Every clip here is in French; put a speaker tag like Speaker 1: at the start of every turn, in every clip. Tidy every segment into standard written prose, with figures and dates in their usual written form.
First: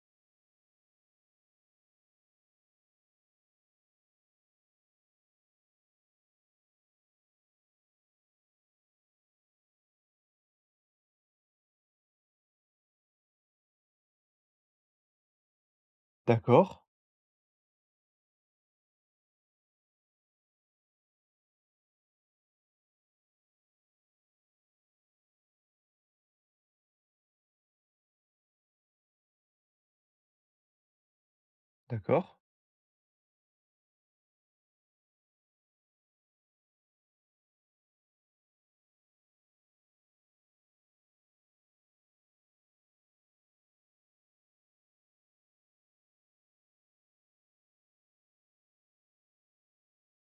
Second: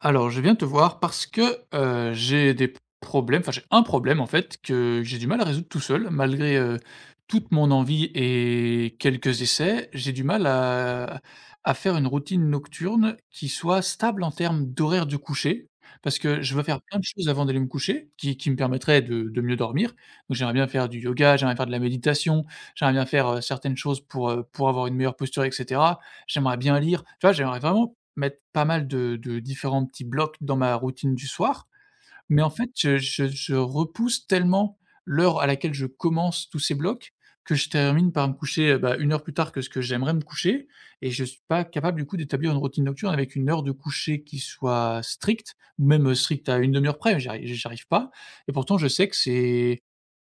Speaker 1: Alors, je viens te voir parce que, j'ai des problèmes, enfin j'ai un problème en fait que j'ai du mal à résoudre tout seul malgré, toute mon envie et quelques essais. J'ai du mal à faire une routine nocturne qui soit stable en termes d'horaire de coucher. Parce que je veux
Speaker 2: D'accord,
Speaker 1: faire plein de choses avant d'aller me coucher qui me permettraient de mieux dormir. Donc j'aimerais bien faire du yoga, j'aimerais faire de la méditation, j'aimerais bien faire, certaines choses pour, pour avoir une meilleure posture et cetera. J'aimerais bien lire, tu vois? J'aimerais vraiment mettre pas mal de différents petits blocs dans ma routine du soir,
Speaker 2: d'accord.
Speaker 1: mais en fait, je repousse tellement l'heure à laquelle je commence tous ces blocs que je termine par me coucher, bah, 1 heure plus tard que ce que j'aimerais me coucher, et je suis pas capable, du coup, d'établir une routine nocturne avec une heure de coucher qui soit stricte, ou même, stricte à une demi heure près, j'arrive arri pas, et pourtant je sais que c'est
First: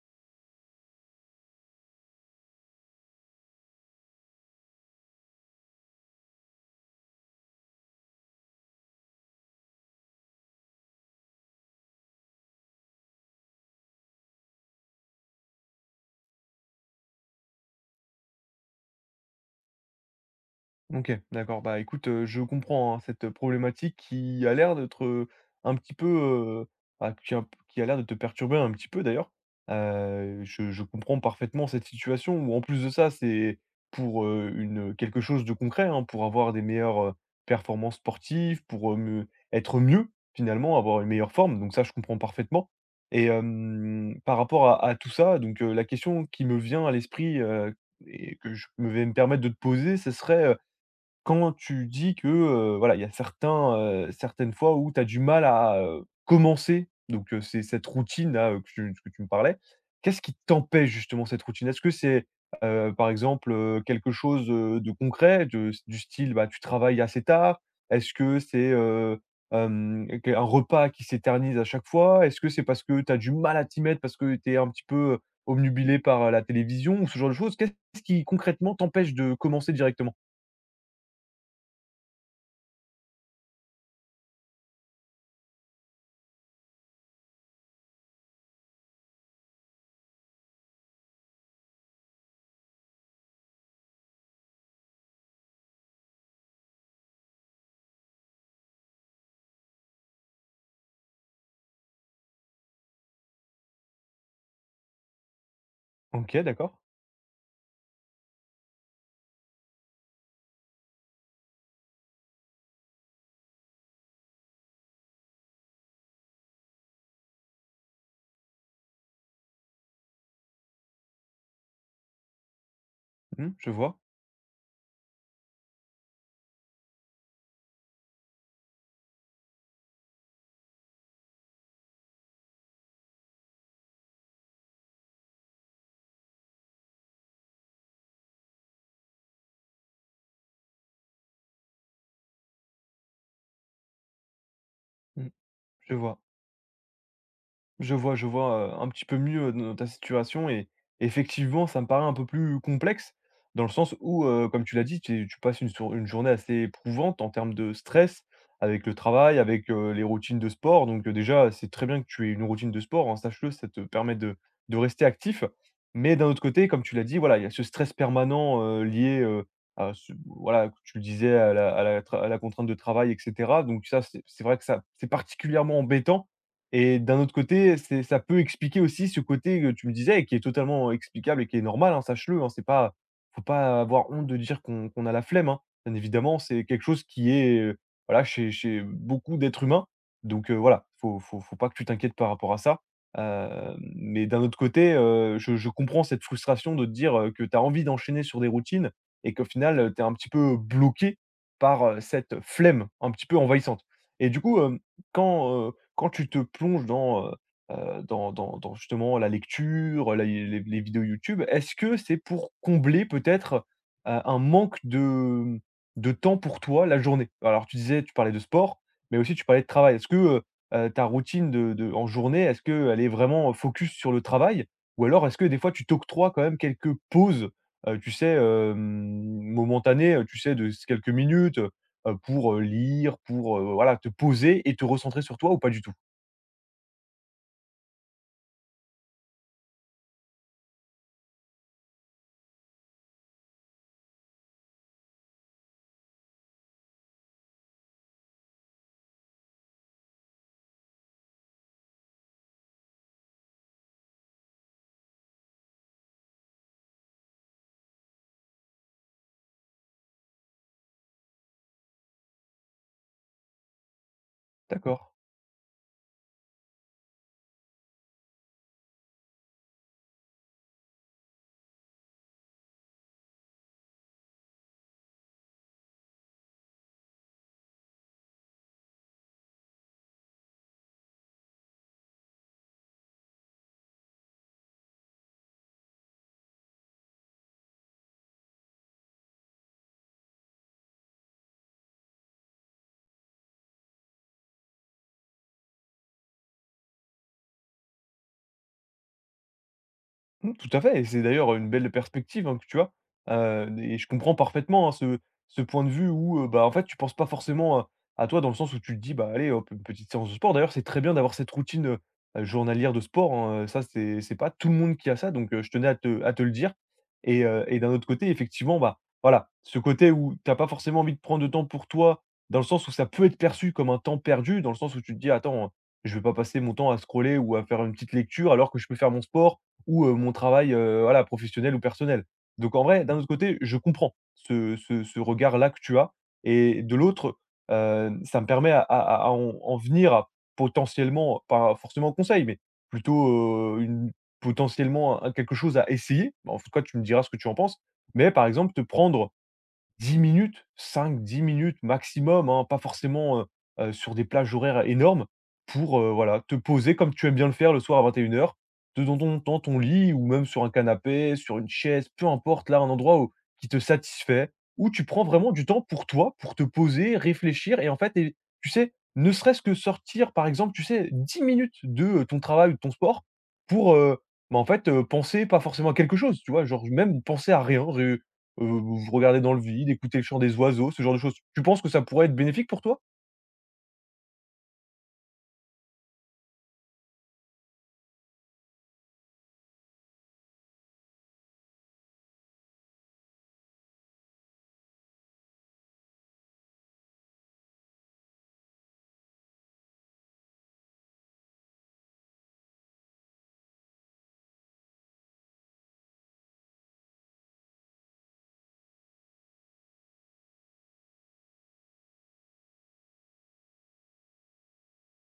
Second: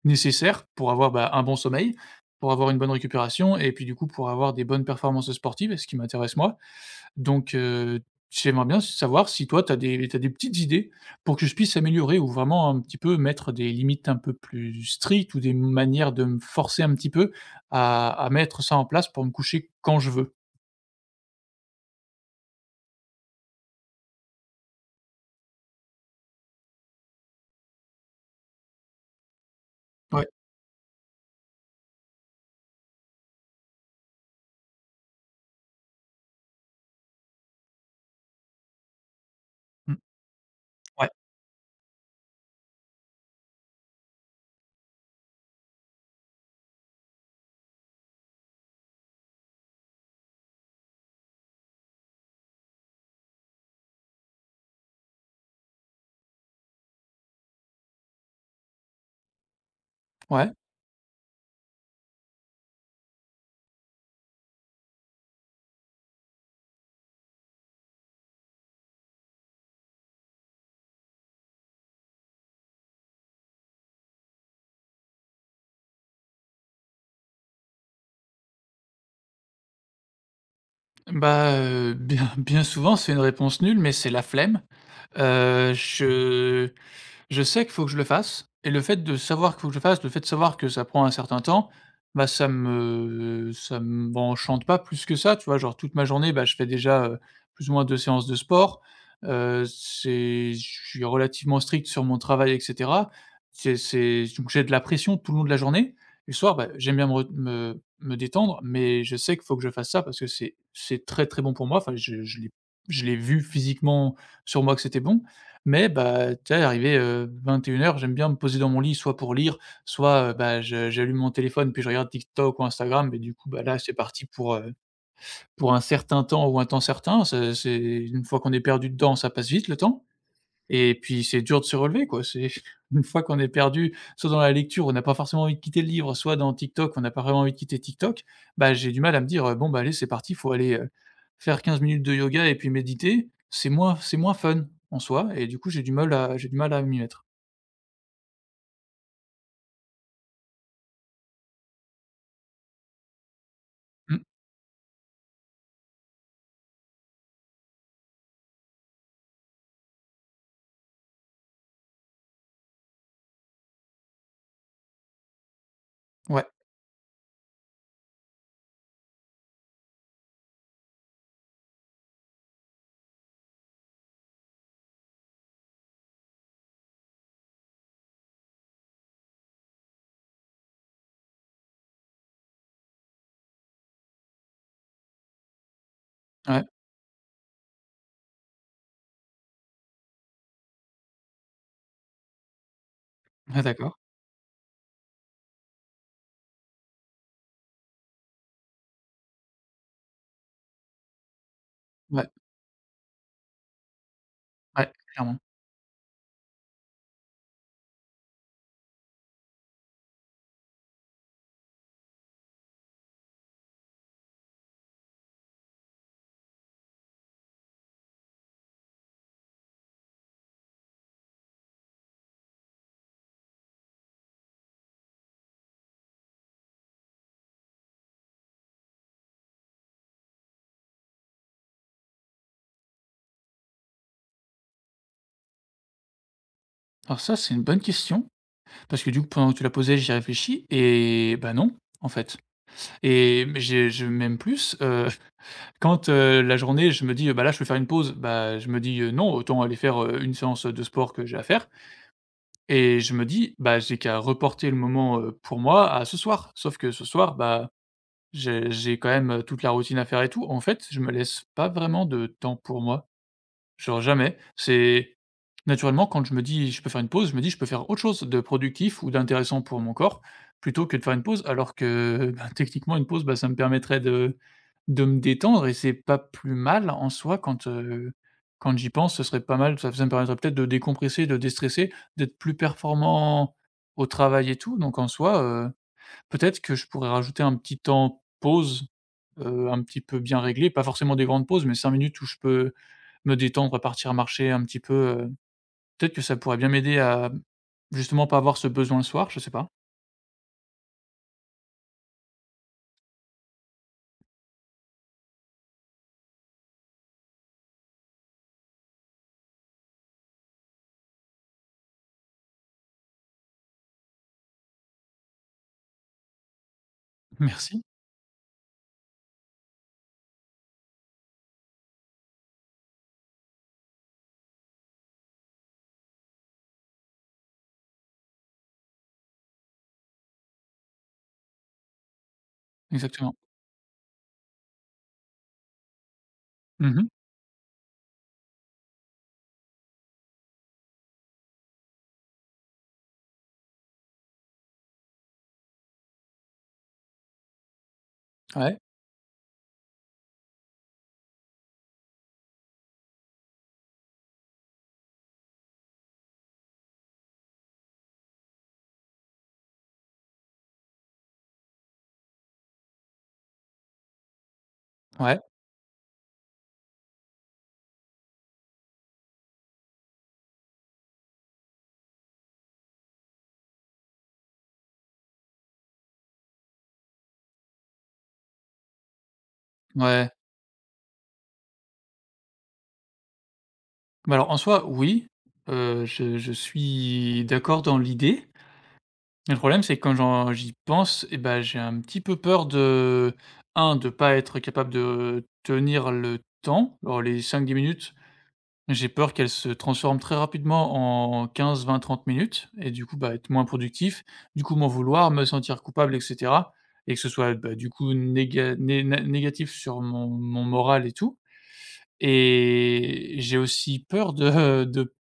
Speaker 1: nécessaire pour avoir, bah, un bon sommeil, pour avoir une bonne récupération et puis, du coup, pour avoir des bonnes performances sportives, ce qui m'intéresse moi. Donc, j'aimerais bien savoir si toi tu as des t'as des petites idées pour que je puisse améliorer ou vraiment un petit peu mettre des limites un peu plus strictes ou des manières de me forcer un petit peu à mettre ça en place pour me coucher quand je veux?
Speaker 2: OK, d'accord. Bah, écoute, je comprends, hein, cette problématique qui a l'air d'être, un petit peu, bah, qui a l'air de te perturber un petit peu d'ailleurs.
Speaker 1: Ouais.
Speaker 2: Je comprends parfaitement cette situation où en plus de ça, c'est pour, une, quelque chose de concret, hein, pour avoir des meilleures, performances sportives, pour, me être
Speaker 1: Mmh.
Speaker 2: mieux finalement, avoir une
Speaker 1: Ouais,
Speaker 2: meilleure forme. Donc ça, je comprends parfaitement et hem, par rapport à tout ça, donc la question qui me vient à l'esprit, et que je me vais me permettre de te poser, ce serait, quand tu dis que, voilà, il y a certains, certaines fois où tu as du mal à, commencer, donc c'est cette routine-là, que tu me parlais. Qu'est-ce qui
Speaker 1: ouais.
Speaker 2: t'empêche justement cette routine? Est-ce que c'est, par exemple, quelque chose, de concret de du style, bah, tu travailles assez tard? Est-ce que c'est, hem, qu un repas qui s'éternise à chaque fois? Est-ce que c'est parce que tu as du mal à t'y mettre parce que tu es un petit peu, obnubilé par, la télévision ou ce genre de choses? Qu'est-ce qui concrètement t'empêche de commencer directement?
Speaker 1: Bah, bien souvent, c'est une réponse nulle, mais c'est la flemme. Heu, je Je sais qu'il faut que je le fasse et le fait de savoir qu'il faut que je le fasse, le fait de savoir que ça prend un certain temps, bah, ça m'enchante pas plus que ça, tu vois? Genre toute ma journée, bah, je fais déjà, plus ou moins 2 séances de sport, c'est je suis relativement strict sur mon travail et cetera. C'est Donc j'ai de la pression tout le long de la journée. Le
Speaker 2: OK,
Speaker 1: soir, bah,
Speaker 2: d'accord.
Speaker 1: j'aime bien me re me me détendre, mais je sais qu'il faut que je fasse ça parce que c'est très, très bon pour moi. Enfin, je l'ai vu physiquement sur moi que c'était bon, mais bah, tu sais, arrivé, heures. J'aime bien me poser dans mon lit, soit pour lire, soit, bah, je j'allume mon téléphone, puis je regarde TikTok ou Instagram et du coup,
Speaker 2: Mmh,
Speaker 1: bah,
Speaker 2: je
Speaker 1: là, c'est
Speaker 2: vois.
Speaker 1: parti pour, pour un certain temps ou un temps certain. C'est une fois qu'on est perdu dedans, ça passe vite le temps. Et puis c'est dur de se relever quoi, c'est une fois qu'on est perdu, soit dans la lecture, on n'a pas forcément envie de quitter le livre, soit dans TikTok, on n'a pas vraiment envie de quitter TikTok. Bah, j'ai du mal à me dire, «Bon bah allez c'est parti, faut aller, faire 15 minutes de yoga et puis méditer». C'est moins fun en soi
Speaker 2: Mmh,
Speaker 1: et du coup
Speaker 2: je vois.
Speaker 1: j'ai du mal à m'y mettre.
Speaker 2: Je vois, je vois, un petit peu mieux, dans ta situation et effectivement, ça me paraît un peu plus complexe dans le sens
Speaker 1: Mmh.
Speaker 2: où, comme tu l'as dit, tu tu passes une sour une journée assez éprouvante en termes de stress avec le travail, avec, les routines de sport. Donc, déjà, c'est très bien que tu aies une routine de sport, hein, sache-le, ça te permet de rester actif. Mais d'un autre
Speaker 1: Ouais,
Speaker 2: côté, comme tu l'as dit, voilà, il y a ce stress permanent, lié, à ce voilà, tu le disais à la tra à la contrainte de travail et cetera. Donc ça, c'est vrai que ça c'est particulièrement embêtant et d'un autre côté, c'est ça peut expliquer aussi ce côté que tu me disais et qui est totalement explicable et qui est normal, hein, sache-le, hein, c'est pas faut pas avoir honte de dire qu'on a la flemme, hein. Bien évidemment, c'est
Speaker 1: ouais,
Speaker 2: quelque chose qui est, voilà, chez beaucoup d'êtres humains, donc voilà, faut pas que tu t'inquiètes par rapport à ça.
Speaker 1: ouais,
Speaker 2: Hem,
Speaker 1: d'accord.
Speaker 2: mais d'un autre côté, je comprends cette frustration de te dire, que tu as envie d'enchaîner sur des routines et qu'au final, tu es un petit peu bloqué par,
Speaker 1: Ouais,
Speaker 2: cette flemme un petit peu envahissante. Et du coup, hem,
Speaker 1: ouais, clairement.
Speaker 2: quand, quand tu te plonges dans, dans dans justement la lecture, la les vidéos YouTube, est-ce que c'est pour combler peut-être, un manque de, mmh, de temps pour toi la journée? Alors tu disais tu parlais de sport, mais aussi tu parlais de travail. Est-ce que, ta routine de en journée, est-ce qu'elle est vraiment focus sur le travail? Ou alors est-ce que des fois tu t'octroies quand même quelques pauses, tu sais, hem, momentanées, tu sais de quelques minutes, pour, lire, pour, voilà te poser et te recentrer sur toi ou pas du tout?
Speaker 1: Alors ça c'est une bonne question, parce que du coup pendant que tu la posais, j'y réfléchis et bah non, en fait. Mais j'ai je même plus, heu. Quand, la journée, je me dis: «Bah, là, je peux faire une pause», bah, je me dis: non, autant aller faire, une séance, de sport que j'ai à faire», et je me dis: «Bah, j'ai qu'à reporter le moment, pour moi à ce soir». Sauf que ce soir, bah, j'ai quand même, toute la routine à faire et tout. En fait, je me laisse pas vraiment de temps pour moi. Genre jamais.
Speaker 2: D'accord.
Speaker 1: C'est Naturellement, quand je me dis: «Je peux faire une pause», je me dis: «Je peux faire autre chose de productif ou d'intéressant pour mon corps», plutôt que de faire une pause. Alors que, ben, techniquement, une pause, bah, ça me permettrait de me détendre et c'est pas plus mal en soi quand, quand j'y pense, ce serait pas mal. Ça me permettrait peut-être de décompresser, de déstresser, d'être plus performant au travail et tout. Donc en soi, peut-être que je pourrais rajouter un petit temps pause, un petit peu bien réglé, pas forcément des grandes pauses, mais 5 minutes où je peux me détendre, partir marcher un petit peu, heu, peut-être que ça pourrait bien m'aider à, justement, pas avoir ce besoin le soir, je sais pas?
Speaker 2: Mmh, tout à fait et c'est d'ailleurs une belle perspective, hein, que tu as, et je comprends parfaitement, hein, ce ce point de vue où, bah, en fait, tu penses pas forcément, à toi dans le sens où tu te dis: «Bah, allez hop, une petite séance de sport». D'ailleurs, c'est très bien d'avoir cette routine, journalière de sport, hein, ça, c'est pas tout le monde qui a ça donc je tenais à te le dire et
Speaker 1: Merci,
Speaker 2: d'un autre côté, effectivement, bah, voilà, ce côté où tu as pas forcément envie de prendre de temps pour toi, dans le sens où ça peut être perçu comme un temps perdu, dans le sens où tu te dis: «Attends, je vais pas passer mon temps à scroller ou à faire une petite lecture alors que je peux faire mon sport, ou mon travail, voilà, professionnel ou personnel». Donc en vrai, d'un autre
Speaker 1: exactement.
Speaker 2: côté, je comprends ce regard-là que tu as et de
Speaker 1: Mmh.
Speaker 2: l'autre, ça me permet à à en en venir à potentiellement, pas forcément conseil, mais plutôt, une potentiellement, quelque chose à essayer. Bah, en tout cas, tu me diras ce que tu en penses, mais par exemple
Speaker 1: Ouais,
Speaker 2: te prendre 10 minutes, cinq dix minutes maximum, hein, pas forcément, sur des plages horaires énormes pour, voilà, te poser comme tu aimes bien le faire le soir à 21:00, de dans ton lit ou même sur un canapé, sur une chaise, peu importe, là, un endroit où qui te satisfait, où tu prends
Speaker 1: ouais,
Speaker 2: vraiment du temps pour toi, pour te poser, réfléchir et en fait et tu sais, ne serait-ce que sortir, par exemple, tu sais, 10 minutes de, ton travail ou de ton sport pour, bah, en fait, penser pas forcément à quelque chose, tu vois? Genre, même penser à rien, vous regardez dans le vide, écouter le
Speaker 1: ouais.
Speaker 2: chant des oiseaux, ce genre de choses. Tu penses que ça pourrait être bénéfique pour toi?
Speaker 1: Bah, alors en soi, oui, je suis d'accord dans l'idée, mais le problème, c'est que quand j'y pense et ben j'ai un petit peu peur de un de pas être capable de tenir le temps. Alors les cinq dix minutes, j'ai peur qu'elles se transforment très rapidement en quinze vingt trente minutes et du coup, bah, être moins productif, du coup m'en vouloir, me sentir coupable et cetera, et que ce soit, bah, du coup néga né né négatif sur mon moral et tout, et j'ai aussi peur de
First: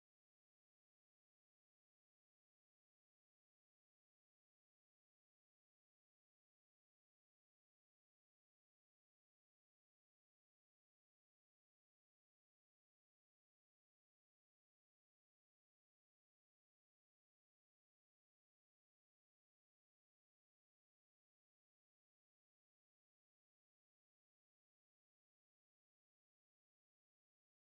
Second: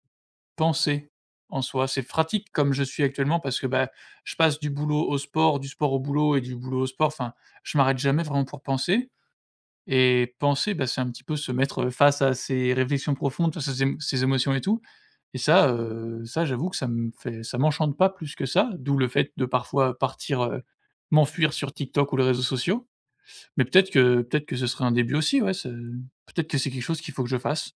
Speaker 1: penser en soi. C'est pratique comme je suis actuellement parce que, bah, je passe du boulot au sport, du sport au boulot et du boulot au sport. Enfin, je m'arrête jamais vraiment pour penser, et penser, bah, c'est un petit peu se mettre face à ses réflexions profondes, face à ses émotions et tout, et ça, ça j'avoue que ça me fait ça m'enchante pas plus que ça, d'où le fait de parfois partir, m'enfuir sur TikTok ou les réseaux sociaux. Mais peut-être que ce serait un début aussi, ouais, ce peut-être que c'est quelque chose qu'il faut que je fasse.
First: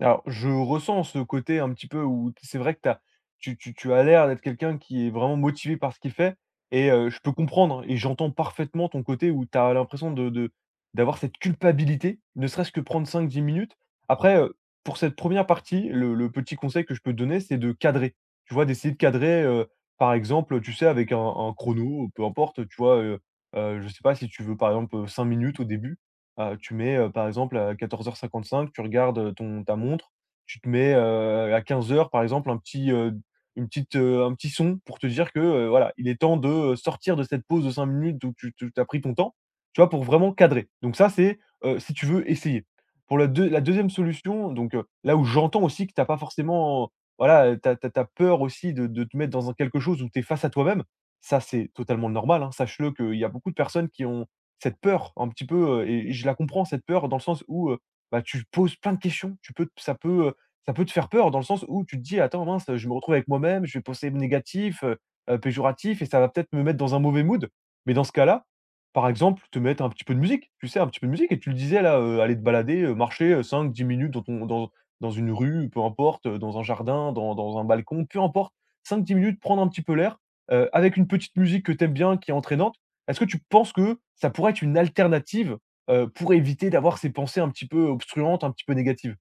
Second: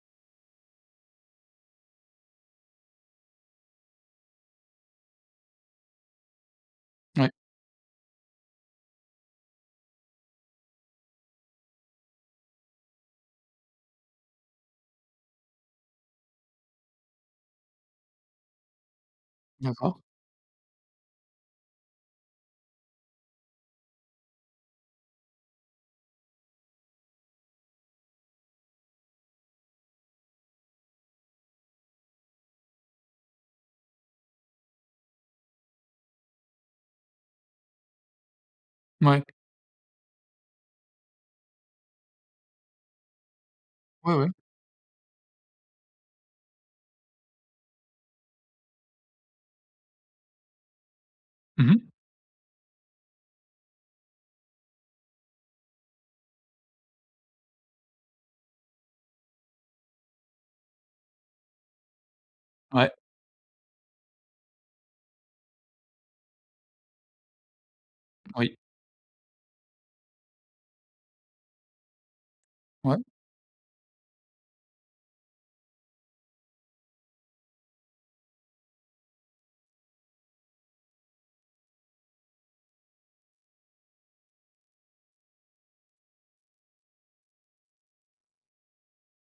Speaker 2: Alors, je ressens ce côté un petit peu où c'est vrai que t'as tu as l'air d'être quelqu'un qui est vraiment motivé par ce qu'il fait et je
Speaker 1: Ouais,
Speaker 2: peux comprendre et j'entends parfaitement ton côté où tu as l'impression de d'avoir cette culpabilité, ne serait-ce que prendre cinq dix minutes. Après, pour cette première partie, le petit conseil que je peux te donner, c'est de cadrer. Tu vois? D'essayer de cadrer,
Speaker 1: d'accord.
Speaker 2: par exemple, tu sais, avec un chrono, peu importe, tu vois? Je sais pas si tu veux, par exemple, cinq minutes au début. Tu mets, par exemple à 14:55, tu regardes, ton ta montre, tu te mets, à 15:00 par exemple un petit, une petite, un petit son pour te dire que, voilà, il est temps de, sortir de cette pause de 5 minutes où tu tu as pris ton
Speaker 1: Ouais,
Speaker 2: temps, tu vois? Pour vraiment cadrer. Donc ça c'est, si tu veux essayer. Pour la deux la deuxième
Speaker 1: ouais, ouais.
Speaker 2: solution, donc là où j'entends aussi que tu as pas forcément, voilà, tu as peur aussi de te mettre dans un quelque chose où tu es face à toi-même. Ça c'est
Speaker 1: Mmh.
Speaker 2: totalement normal, hein. Sache-le qu'il y a beaucoup de personnes qui ont cette peur un petit peu, et je la comprends cette peur dans le sens où, bah, tu poses plein de questions, tu peux ça peut te faire peur dans le sens où tu te dis: «Attends mince, je
Speaker 1: Ouais,
Speaker 2: me retrouve avec moi-même, je vais penser négatif, péjoratif et ça va peut-être me mettre dans un mauvais mood». Mais dans ce cas-là,
Speaker 1: oui.
Speaker 2: par exemple, te mettre un petit peu de musique, tu sais? Un petit peu de musique et tu le disais là, aller te balader,
Speaker 1: Ouais,
Speaker 2: marcher, cinq dix minutes dans ton dans dans une rue, peu importe, dans un jardin, dans dans un balcon, peu importe. Cinq dix minutes, prendre un petit peu l'air, avec une petite musique que tu aimes bien qui est entraînante. Est-ce que tu penses que ça pourrait être une alternative, pour éviter d'avoir ces pensées un petit peu obstruantes, un petit peu négatives?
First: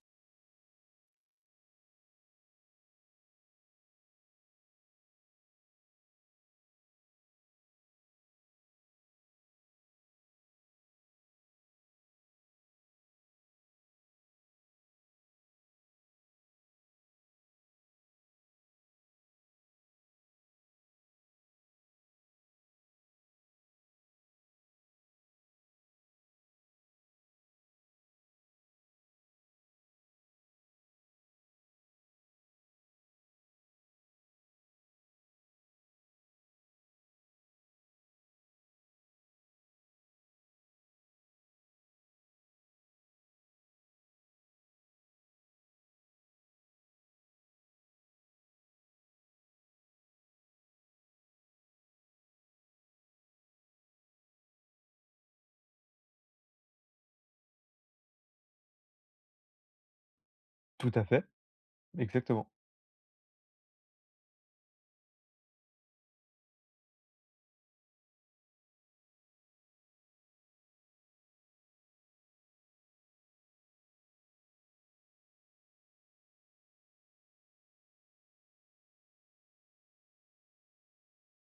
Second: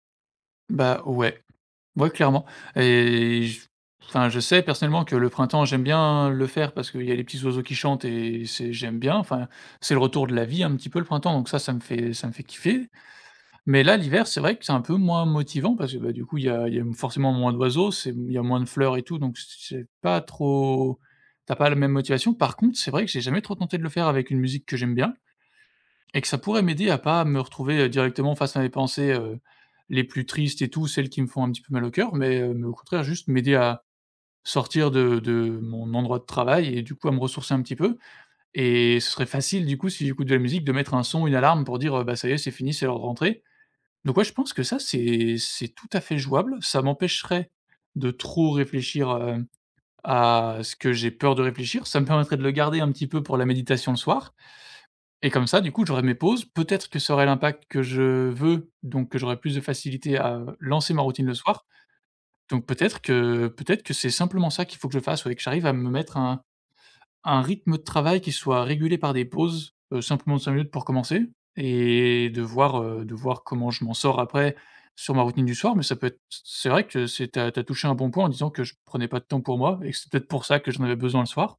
Speaker 1: bah, ouais. Ouais, clairement. Et j enfin, je sais personnellement que le printemps, j'aime bien le faire parce qu'il y a les petits oiseaux qui chantent, et c'est j'aime bien, enfin, c'est le retour de la vie un petit peu le printemps, donc ça, ça me fait kiffer. Mais là, l'hiver, c'est vrai que c'est un peu moins motivant parce que, bah, du coup, il y a forcément moins d'oiseaux, c'est il y a moins de fleurs et tout, donc c'est pas trop. T'as pas la même motivation. Par contre, c'est vrai que j'ai jamais trop tenté de le faire avec une musique que j'aime bien. Et que ça pourrait m'aider à pas me retrouver, directement face à mes pensées, les plus tristes et tout, celles qui me font un petit peu mal au cœur, mais au contraire juste m'aider à sortir de mon endroit de travail et du coup à me ressourcer un petit peu, et ce serait facile du coup si j'écoute de la musique de mettre un son, une alarme pour dire, «Bah, ça y est, c'est fini, c'est l'heure de rentrer». Donc ouais, je pense que ça c'est tout à fait jouable. Ça m'empêcherait de trop réfléchir, à ce que j'ai peur de réfléchir. Ça me permettrait de le garder un petit peu pour la méditation le soir, et comme ça, du coup, j'aurais mes pauses. Peut-être que ça aurait l'impact que je veux, donc que j'aurais plus de facilité à
Speaker 2: Tout
Speaker 1: lancer ma
Speaker 2: à fait,
Speaker 1: routine le soir.
Speaker 2: exactement.
Speaker 1: Donc peut-être que c'est simplement ça qu'il faut que je fasse, ouais, que j'arrive à me mettre un rythme de travail qui soit régulé par des pauses, simplement de 5 minutes pour commencer et de voir comment je m'en sors après sur ma routine du soir. Mais ça peut être, c'est vrai que c'est tu as touché un bon point en disant que je prenais pas de temps pour moi et que c'est peut-être pour ça que j'en avais besoin le soir.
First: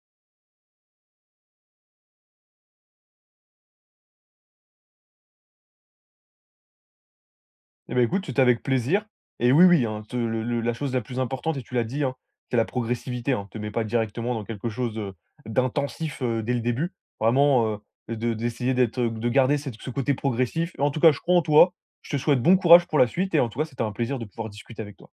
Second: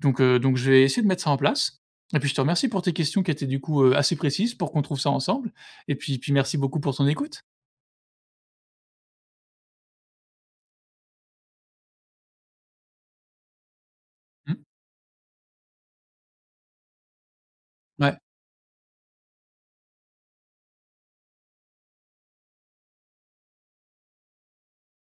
Speaker 1: Donc je vais essayer de mettre ça en place, et puis je te remercie pour tes questions qui étaient du coup, assez précises pour qu'on trouve ça ensemble, et puis merci beaucoup pour ton écoute.
Speaker 2: Et ben écoute, c'était avec plaisir et oui, oui, hein, te le la chose la plus importante et tu l'as dit, hein, c'est la progressivité, hein. Te mets pas directement dans
Speaker 1: Mmh.
Speaker 2: quelque chose, d'intensif, dès le début. Vraiment,
Speaker 1: Ouais.
Speaker 2: de d'essayer d'être, de garder cette ce côté progressif. En tout cas, je crois en toi. Je te souhaite bon courage pour la suite et en tout cas, c'était un plaisir de pouvoir discuter avec toi.